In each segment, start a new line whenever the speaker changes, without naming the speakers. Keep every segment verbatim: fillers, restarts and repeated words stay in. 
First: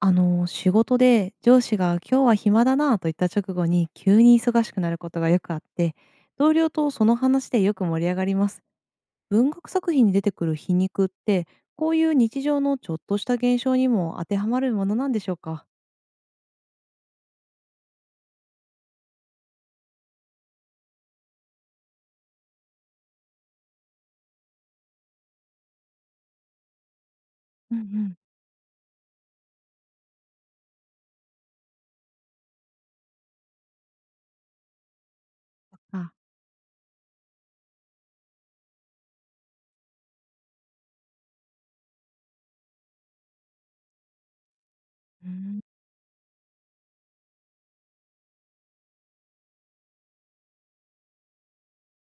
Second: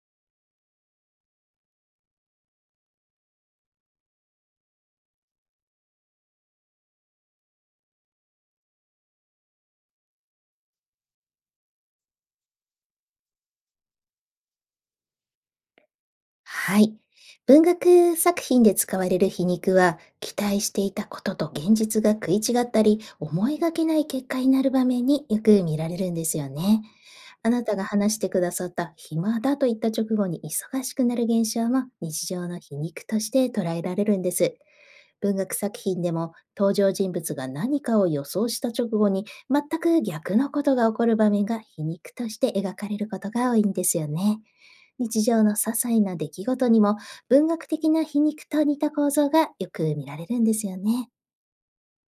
あの、仕事で上司が今日は暇だなと言った直後に急に忙しくなることがよくあって、同僚とその話でよく盛り上がります。文学作品に出てくる皮肉って、こういう日常のちょっとした現象にも当てはまるものなんでしょうか？
はい。文学作品で使われる皮肉は、期待していたことと現実が食い違ったり、思いがけない結果になる場面によく見られるんですよね。あな
う
た
んう
が
ん。
話してくださった暇だと言った直後に忙しくなる現象も日常の皮肉として捉えられるんです。文学作品
あ、
でも登場人物が何かを予想した直後に全く逆のことが起こる場面が皮肉として描かれることが多いんですよね。日
うー
常の些
ん、
細な出来事にも文学的な皮肉と似た構造がよく見られるんですよね。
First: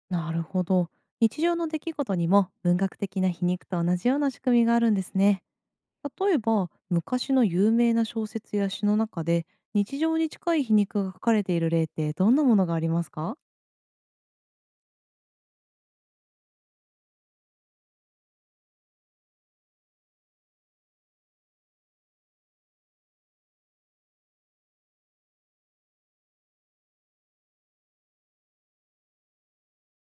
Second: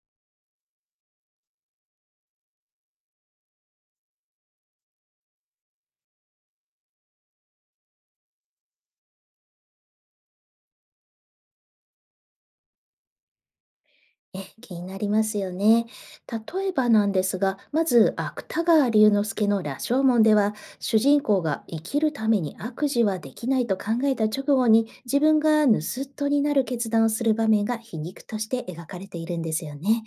なるほど。日常の出来事にも文学的な皮肉と同じような仕組みがあるんですね。例えば昔の有名な小説や詩の中で日常に近い皮肉が書かれている例ってどんなものがありますか？
え、気になりますよね。例えばなんですが、まず芥川龍之介の羅生門では、主人公が生きるために悪事はできないと考えた直後に、自分が盗人になる決断をする場面が皮肉として描かれているんですよね。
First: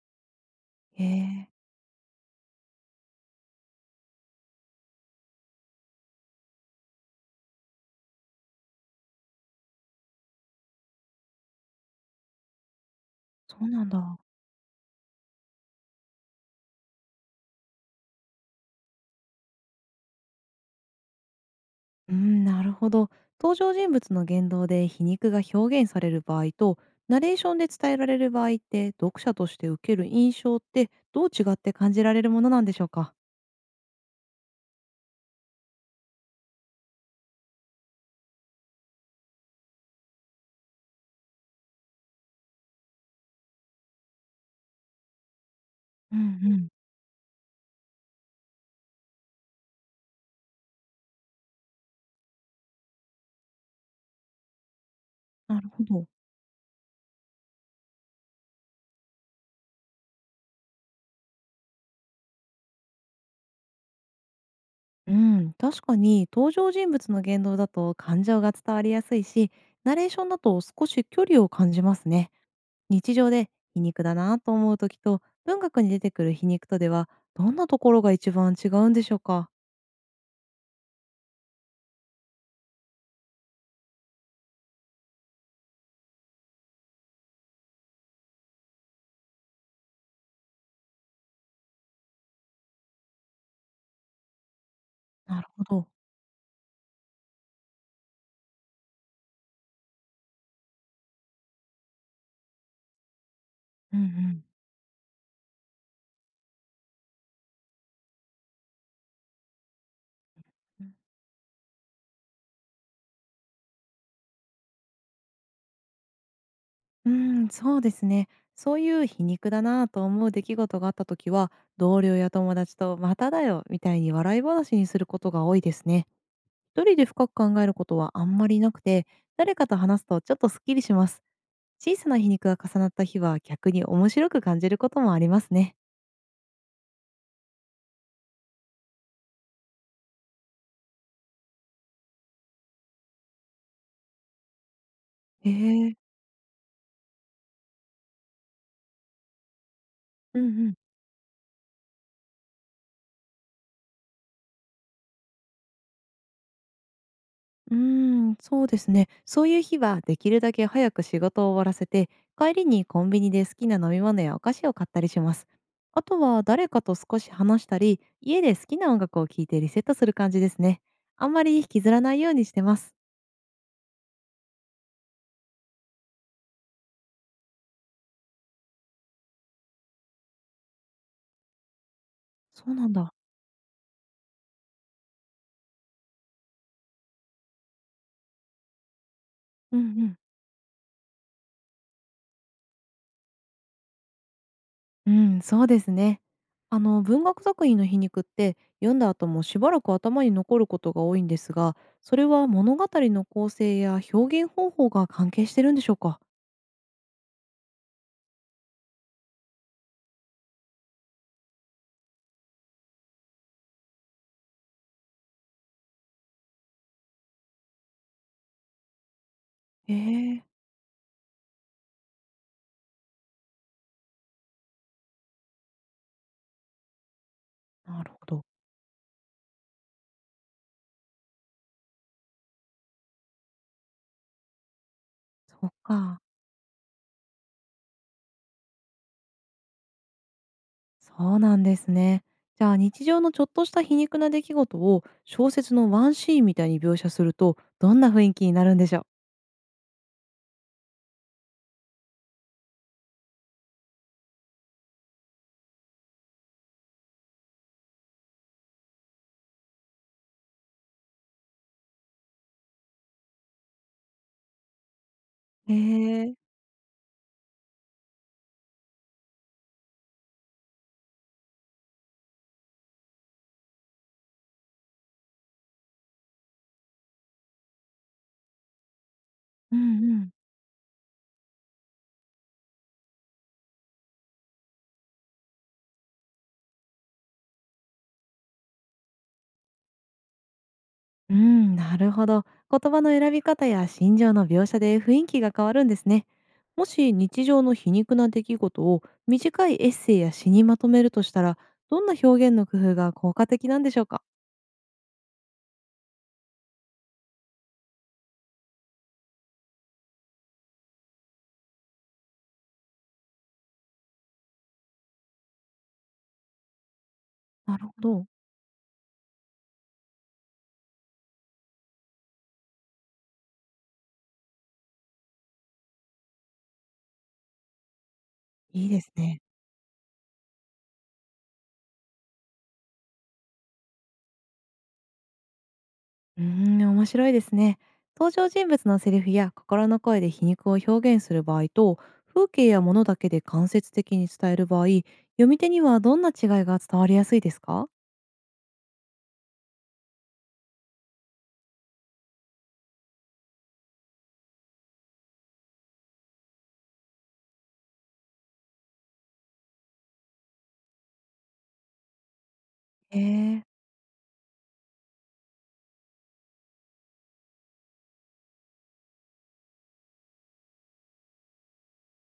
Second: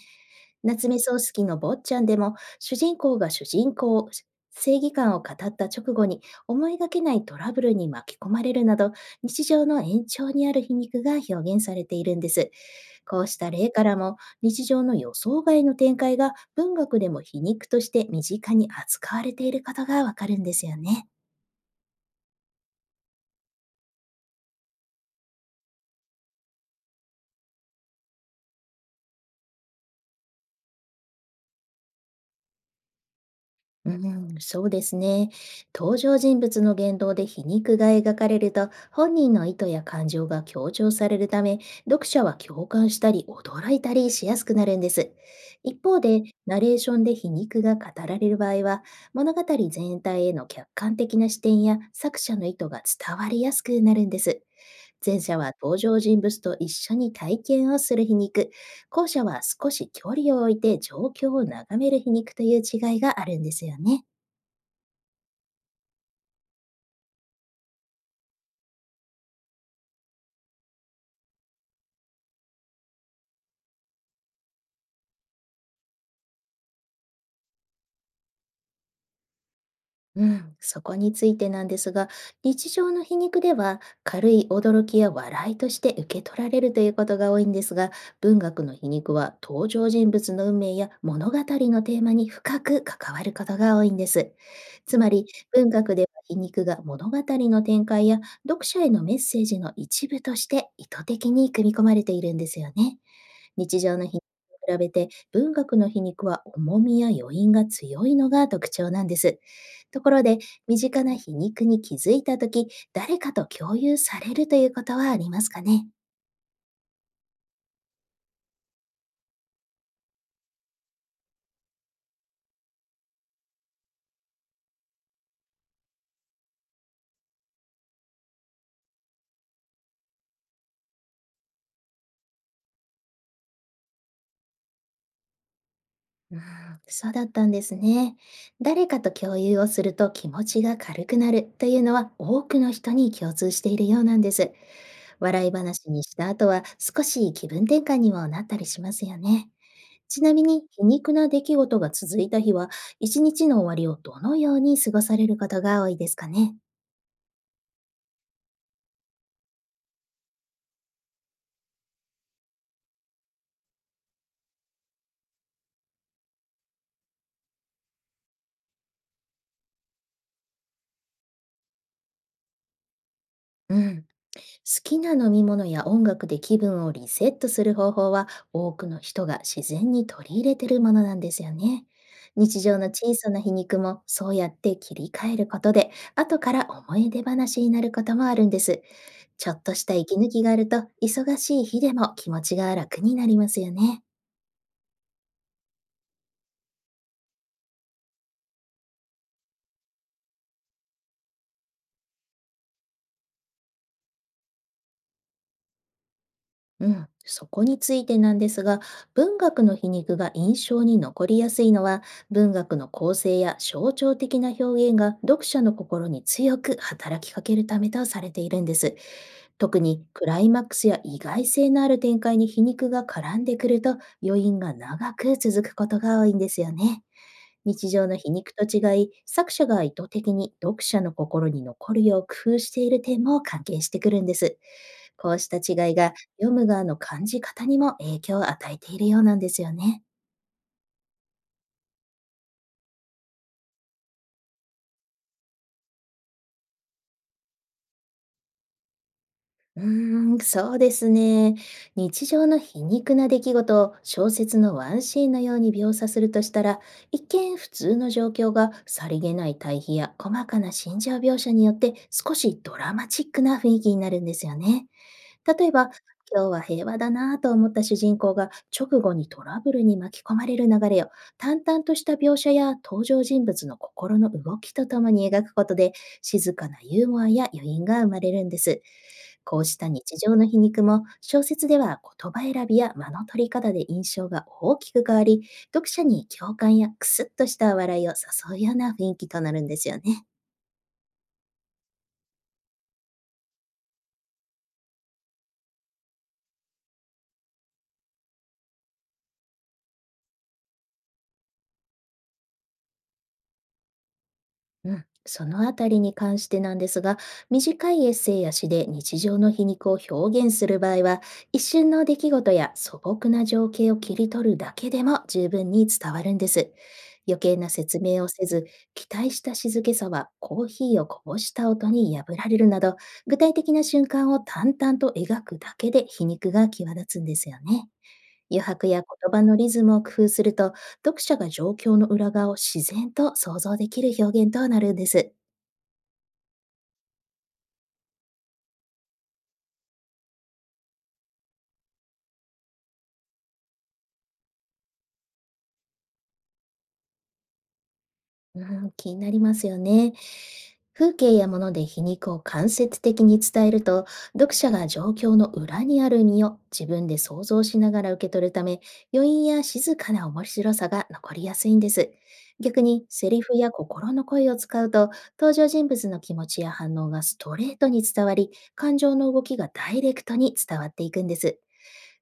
夏目
へ
漱石
え、
の坊っちゃんでも、主人公が主人公、正義感を語った直後に思いがけないトラブルに巻き込まれるなど、日常の延長にある皮肉が表現されているんです。こうした
そう
例か
なん
らも、
だ。
日常の予想外の展開が文学でも皮肉として身近に扱われていることがわかるんですよね。
うん、なるほど。登場人物の言動で皮肉が表現される場合と、ナレーションで伝えられる場合って、読者として受ける印象ってどう違って感じられるものなんでしょうか？
うん、そうですね。登場人物の言動で皮肉が描かれると、本人の意図や感情が強調されるため、読者は共感したり驚いたりしやすくなるんです。一方
うん
で、
う
ナ
ん。
レーションで皮肉が語られる場合は、物語全体への客観的な視点や作者の意図が伝わりやすくなるんです。前者は
なる
登
ほ
場
ど。
人物と一緒に体験をする皮肉、後者は少し距離を置いて状況を眺める皮肉という違いがあるんですよね。
うん、確かに登場人物の言動だと感情が伝わりやすいし、ナレーションだと少し距離を感じますね。日常で皮肉だなと思う時と文学に出てくる皮肉とではどんなところが一番違うんでしょうか？
うん、そこについてなんですが、日常の皮肉では軽い驚きや笑いとして受け取られるということが多いんですが、文学の皮肉は登場人物の運命や物語のテーマに深く関わることが多いんです。つまり、
なるほ
文
ど。
学では皮肉が物語の展開や読者へのメッセージの一部として意図的に組み込まれているんですよね。日
う
常
んう
の皮肉
ん
と比べて文学の皮肉は重みや余韻が強いのが特徴なんです。ところで、身
うん、
近な皮肉に気づいたとき、誰かと共有されるということはありますかね？
ーん、そうですね。そういう皮肉だなぁと思う出来事があった時は、同僚や友達とまただよみたいに笑い話にすることが多いですね。一人で深く考えることはあんまりなくて、誰かと話すとちょっとスッキリします。小さな皮肉が重なった日は逆に面白く感じることもありますね。
うん、そうだったんですね。誰かと共有をすると気持ちが軽くなるというのは多くの人に共通しているようなんです。笑
へ
い話
え、
にした後は少し気分転換にもなったりしますよね。ちな
う
み
んう
に
ん、
皮肉な出来事が続いた日は、一日の終わりをどのように過ごされることが多いですかね？
うーん、そうですね。そういう日はできるだけ早く仕事を終わらせて、帰りにコンビニで好きな飲み物やお菓子を買ったりします。あとは誰かと少し話したり、家で好きな音楽を聴いてリセットする感じですね。あんまり引きずらないようにしてます。
うん。好きな飲み物や音楽で気分をリセットする方法は多くの人が自然に取り入れてるものなんですよね。日
そう
常
な
の
んだ。
小さな皮肉もそうやって切り替えることで後から思い出話になることもあるんです。ちょっと
うんう
した息
ん。
抜きがあると忙しい日でも気持ちが楽になりますよね。
うん、そうですね。あの文学作品の皮肉って読んだ後もしばらく頭に残ることが多いんですが、それは物語の構成や表現方法が関係してるんでしょうか。
うん、そこについてなんですが、文学の皮肉が印象に残りやすいのは、文学の構成や象徴的な表現が読者の心に強く働きかけるためとされているんです。特
へ
にクラ
え、
イマックスや意外性のある展開に皮肉が絡んでくると、余韻が長く続くことが多いんですよね。日
な
常
る
の
ほ
皮
ど。
肉と違い、作者が意図的に読者の心に残るよう工夫している点も関係してくるんです。こうした
そっ
違いが
か、
ヨムガの感じ方にも影響を与えているようなんですよね。
そうなんですね。じゃあ日常のちょっとした皮肉な出来事を小説のワンシーンみたいに描写するとどんな雰囲気になるんでしょ
うーん、そうですね。日常の皮肉な出来事を小説のワンシーンのように描写するとしたら、一見普通の状況がさりげない対比や細かな心情描写によって少しドラマチックな雰囲気になるんですよね。例
う？
え
へ
ば、
え。
今日は平和だなぁと思った主人公が直後にトラブルに巻き込まれる流れを、淡々とした描写や登場人物の心の動きとともに描くことで静かなユーモアや余韻が生まれるんです。こう
う？
し
う
た
ん、う
日
ん。
常の皮肉も小説では言葉選びや間の取り方で印象が大きく変わり、読者に共感やクスッとした笑いを誘うような雰囲気となるんですよね。
うん、なるほど。言葉の選び方や心情の描写で雰囲気が変わるんですね。もし日常の皮肉な出来事を短いエッセイや詩にまとめるとしたら、どんな表現の工夫が効果的なんでしょうか？
うん、そのあたりに関してなんですが、短いエッセイや詩で日常の皮肉を表現する場合は、一瞬の出来事や素朴な情景を切り取るだけでも十分に伝わるんです。余計な
なるほ
説明
ど。
をせず、期待した静けさはコーヒーをこぼした音に破られるなど、具体的な瞬間を淡々と描くだけで皮肉が際立つんですよね。余
い
白
いで
や
す
言
ね。
葉のリズムを工夫すると、読者が状況の裏側を自然と想像できる表現となるんです。
うーん、面白いですね。登場人物のセリフや心の声で皮肉を表現する場合と、風景や物だけで間接的に伝える場合、読み手にはどんな違いが伝わりやすいですか？
うん、気になりますよね。風景や物で皮肉を間接的に伝えると、読者が状況の裏にある意味を自分で想像しながら受け取るため、余韻や静かな面白さが残りやすいんです。逆に、
へ
セリフ
え、
や心の声を使うと、登場人物の気持ちや反応がストレートに伝わり、感情の動きがダイレクトに伝わっていくんです。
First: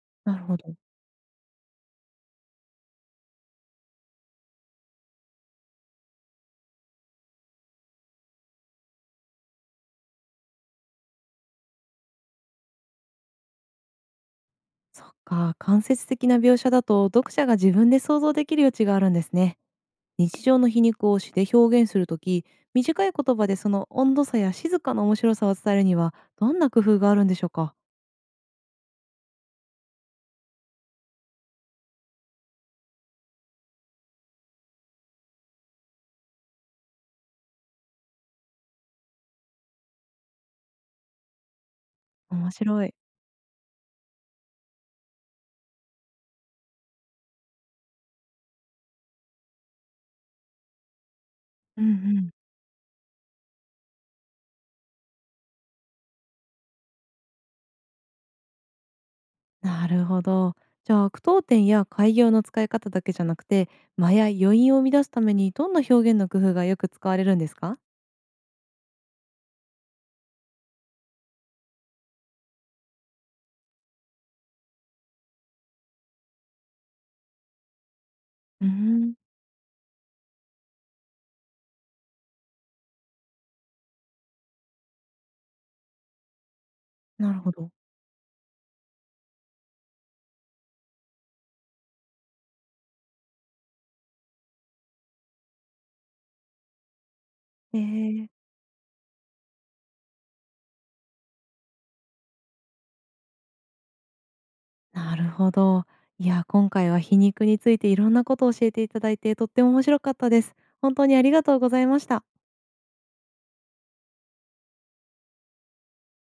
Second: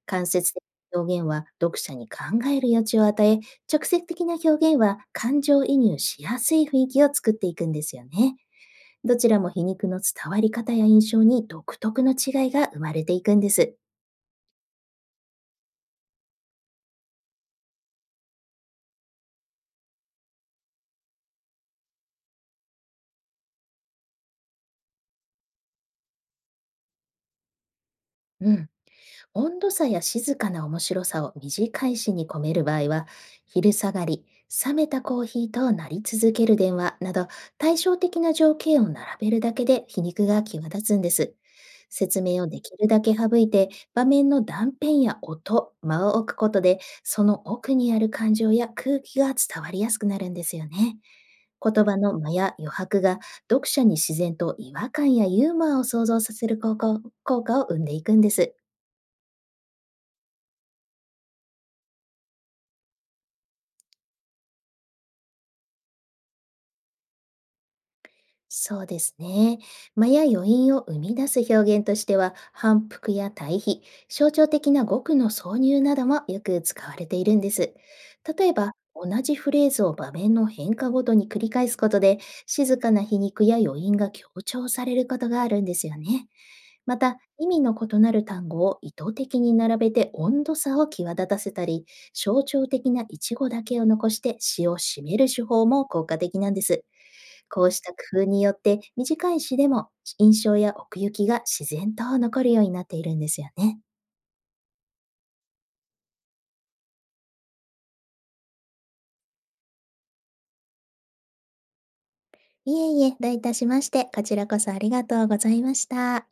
間
な
接
るほ
的
ど。
な表現は読者に考える余地を与え、直接的な表現は感情移入しやすい雰囲気を作っていくんですよね。どちらも皮肉の伝わり方や印象に独特の違いが生まれていくんです。
そっか、間接的な描写だと読者が自分で想像できる余地があるんですね。日常の皮肉を詩で表現するとき、短い言葉でその温度差や静かな面白さを伝えるには、どんな工夫があるんでしょうか？
うん。温度差や静かな面白さを短い詩に込める場合は、昼下がり、冷めたコーヒーとなり続ける電話など対照的な条件を並べるだけで皮肉が際立つんです。説明を
面
でき
白
る
い。
だけ省いて、場面の断片や音、間を置くことで、その奥にある感情や空気が伝わりやすくなるんですよね。
う
言
んう
葉の
ん。
間や余白が読者に自然と違和感やユーモアを想像させる効果を効果を生んでいくんです。
なるほど。じゃあ句読点や改行の使い方だけじゃなくて間や余韻を生み出すためにどんな表現の工夫がよく使われるんですか？
そうですね。間や余韻を生み出す表現としては、反復や対比、象徴的な語句の挿入などもよく使われているんです。例え
うー
ば、同
ん、
じフレーズを場面の変化ごとに繰り返すことで、静かな皮肉や余韻が強調されることがあるんですよね。また、
なる
意
ほ
味
ど。
の異なる単語を意図的に並べて温度差を際立たせたり、象徴的なイチゴだけを残して詩を締める手法も効果的なんです。こう
え
した工夫
ー、
によって短い詩でも印象や奥行きが自然と残るようになっているんですよね。
なるほど。いや、今回は皮肉についていろんなことを教えていただいてとっても面白かったです。本当にありがとうございました。
いえいえ、どういたしまして、こちらこそありがとうございました。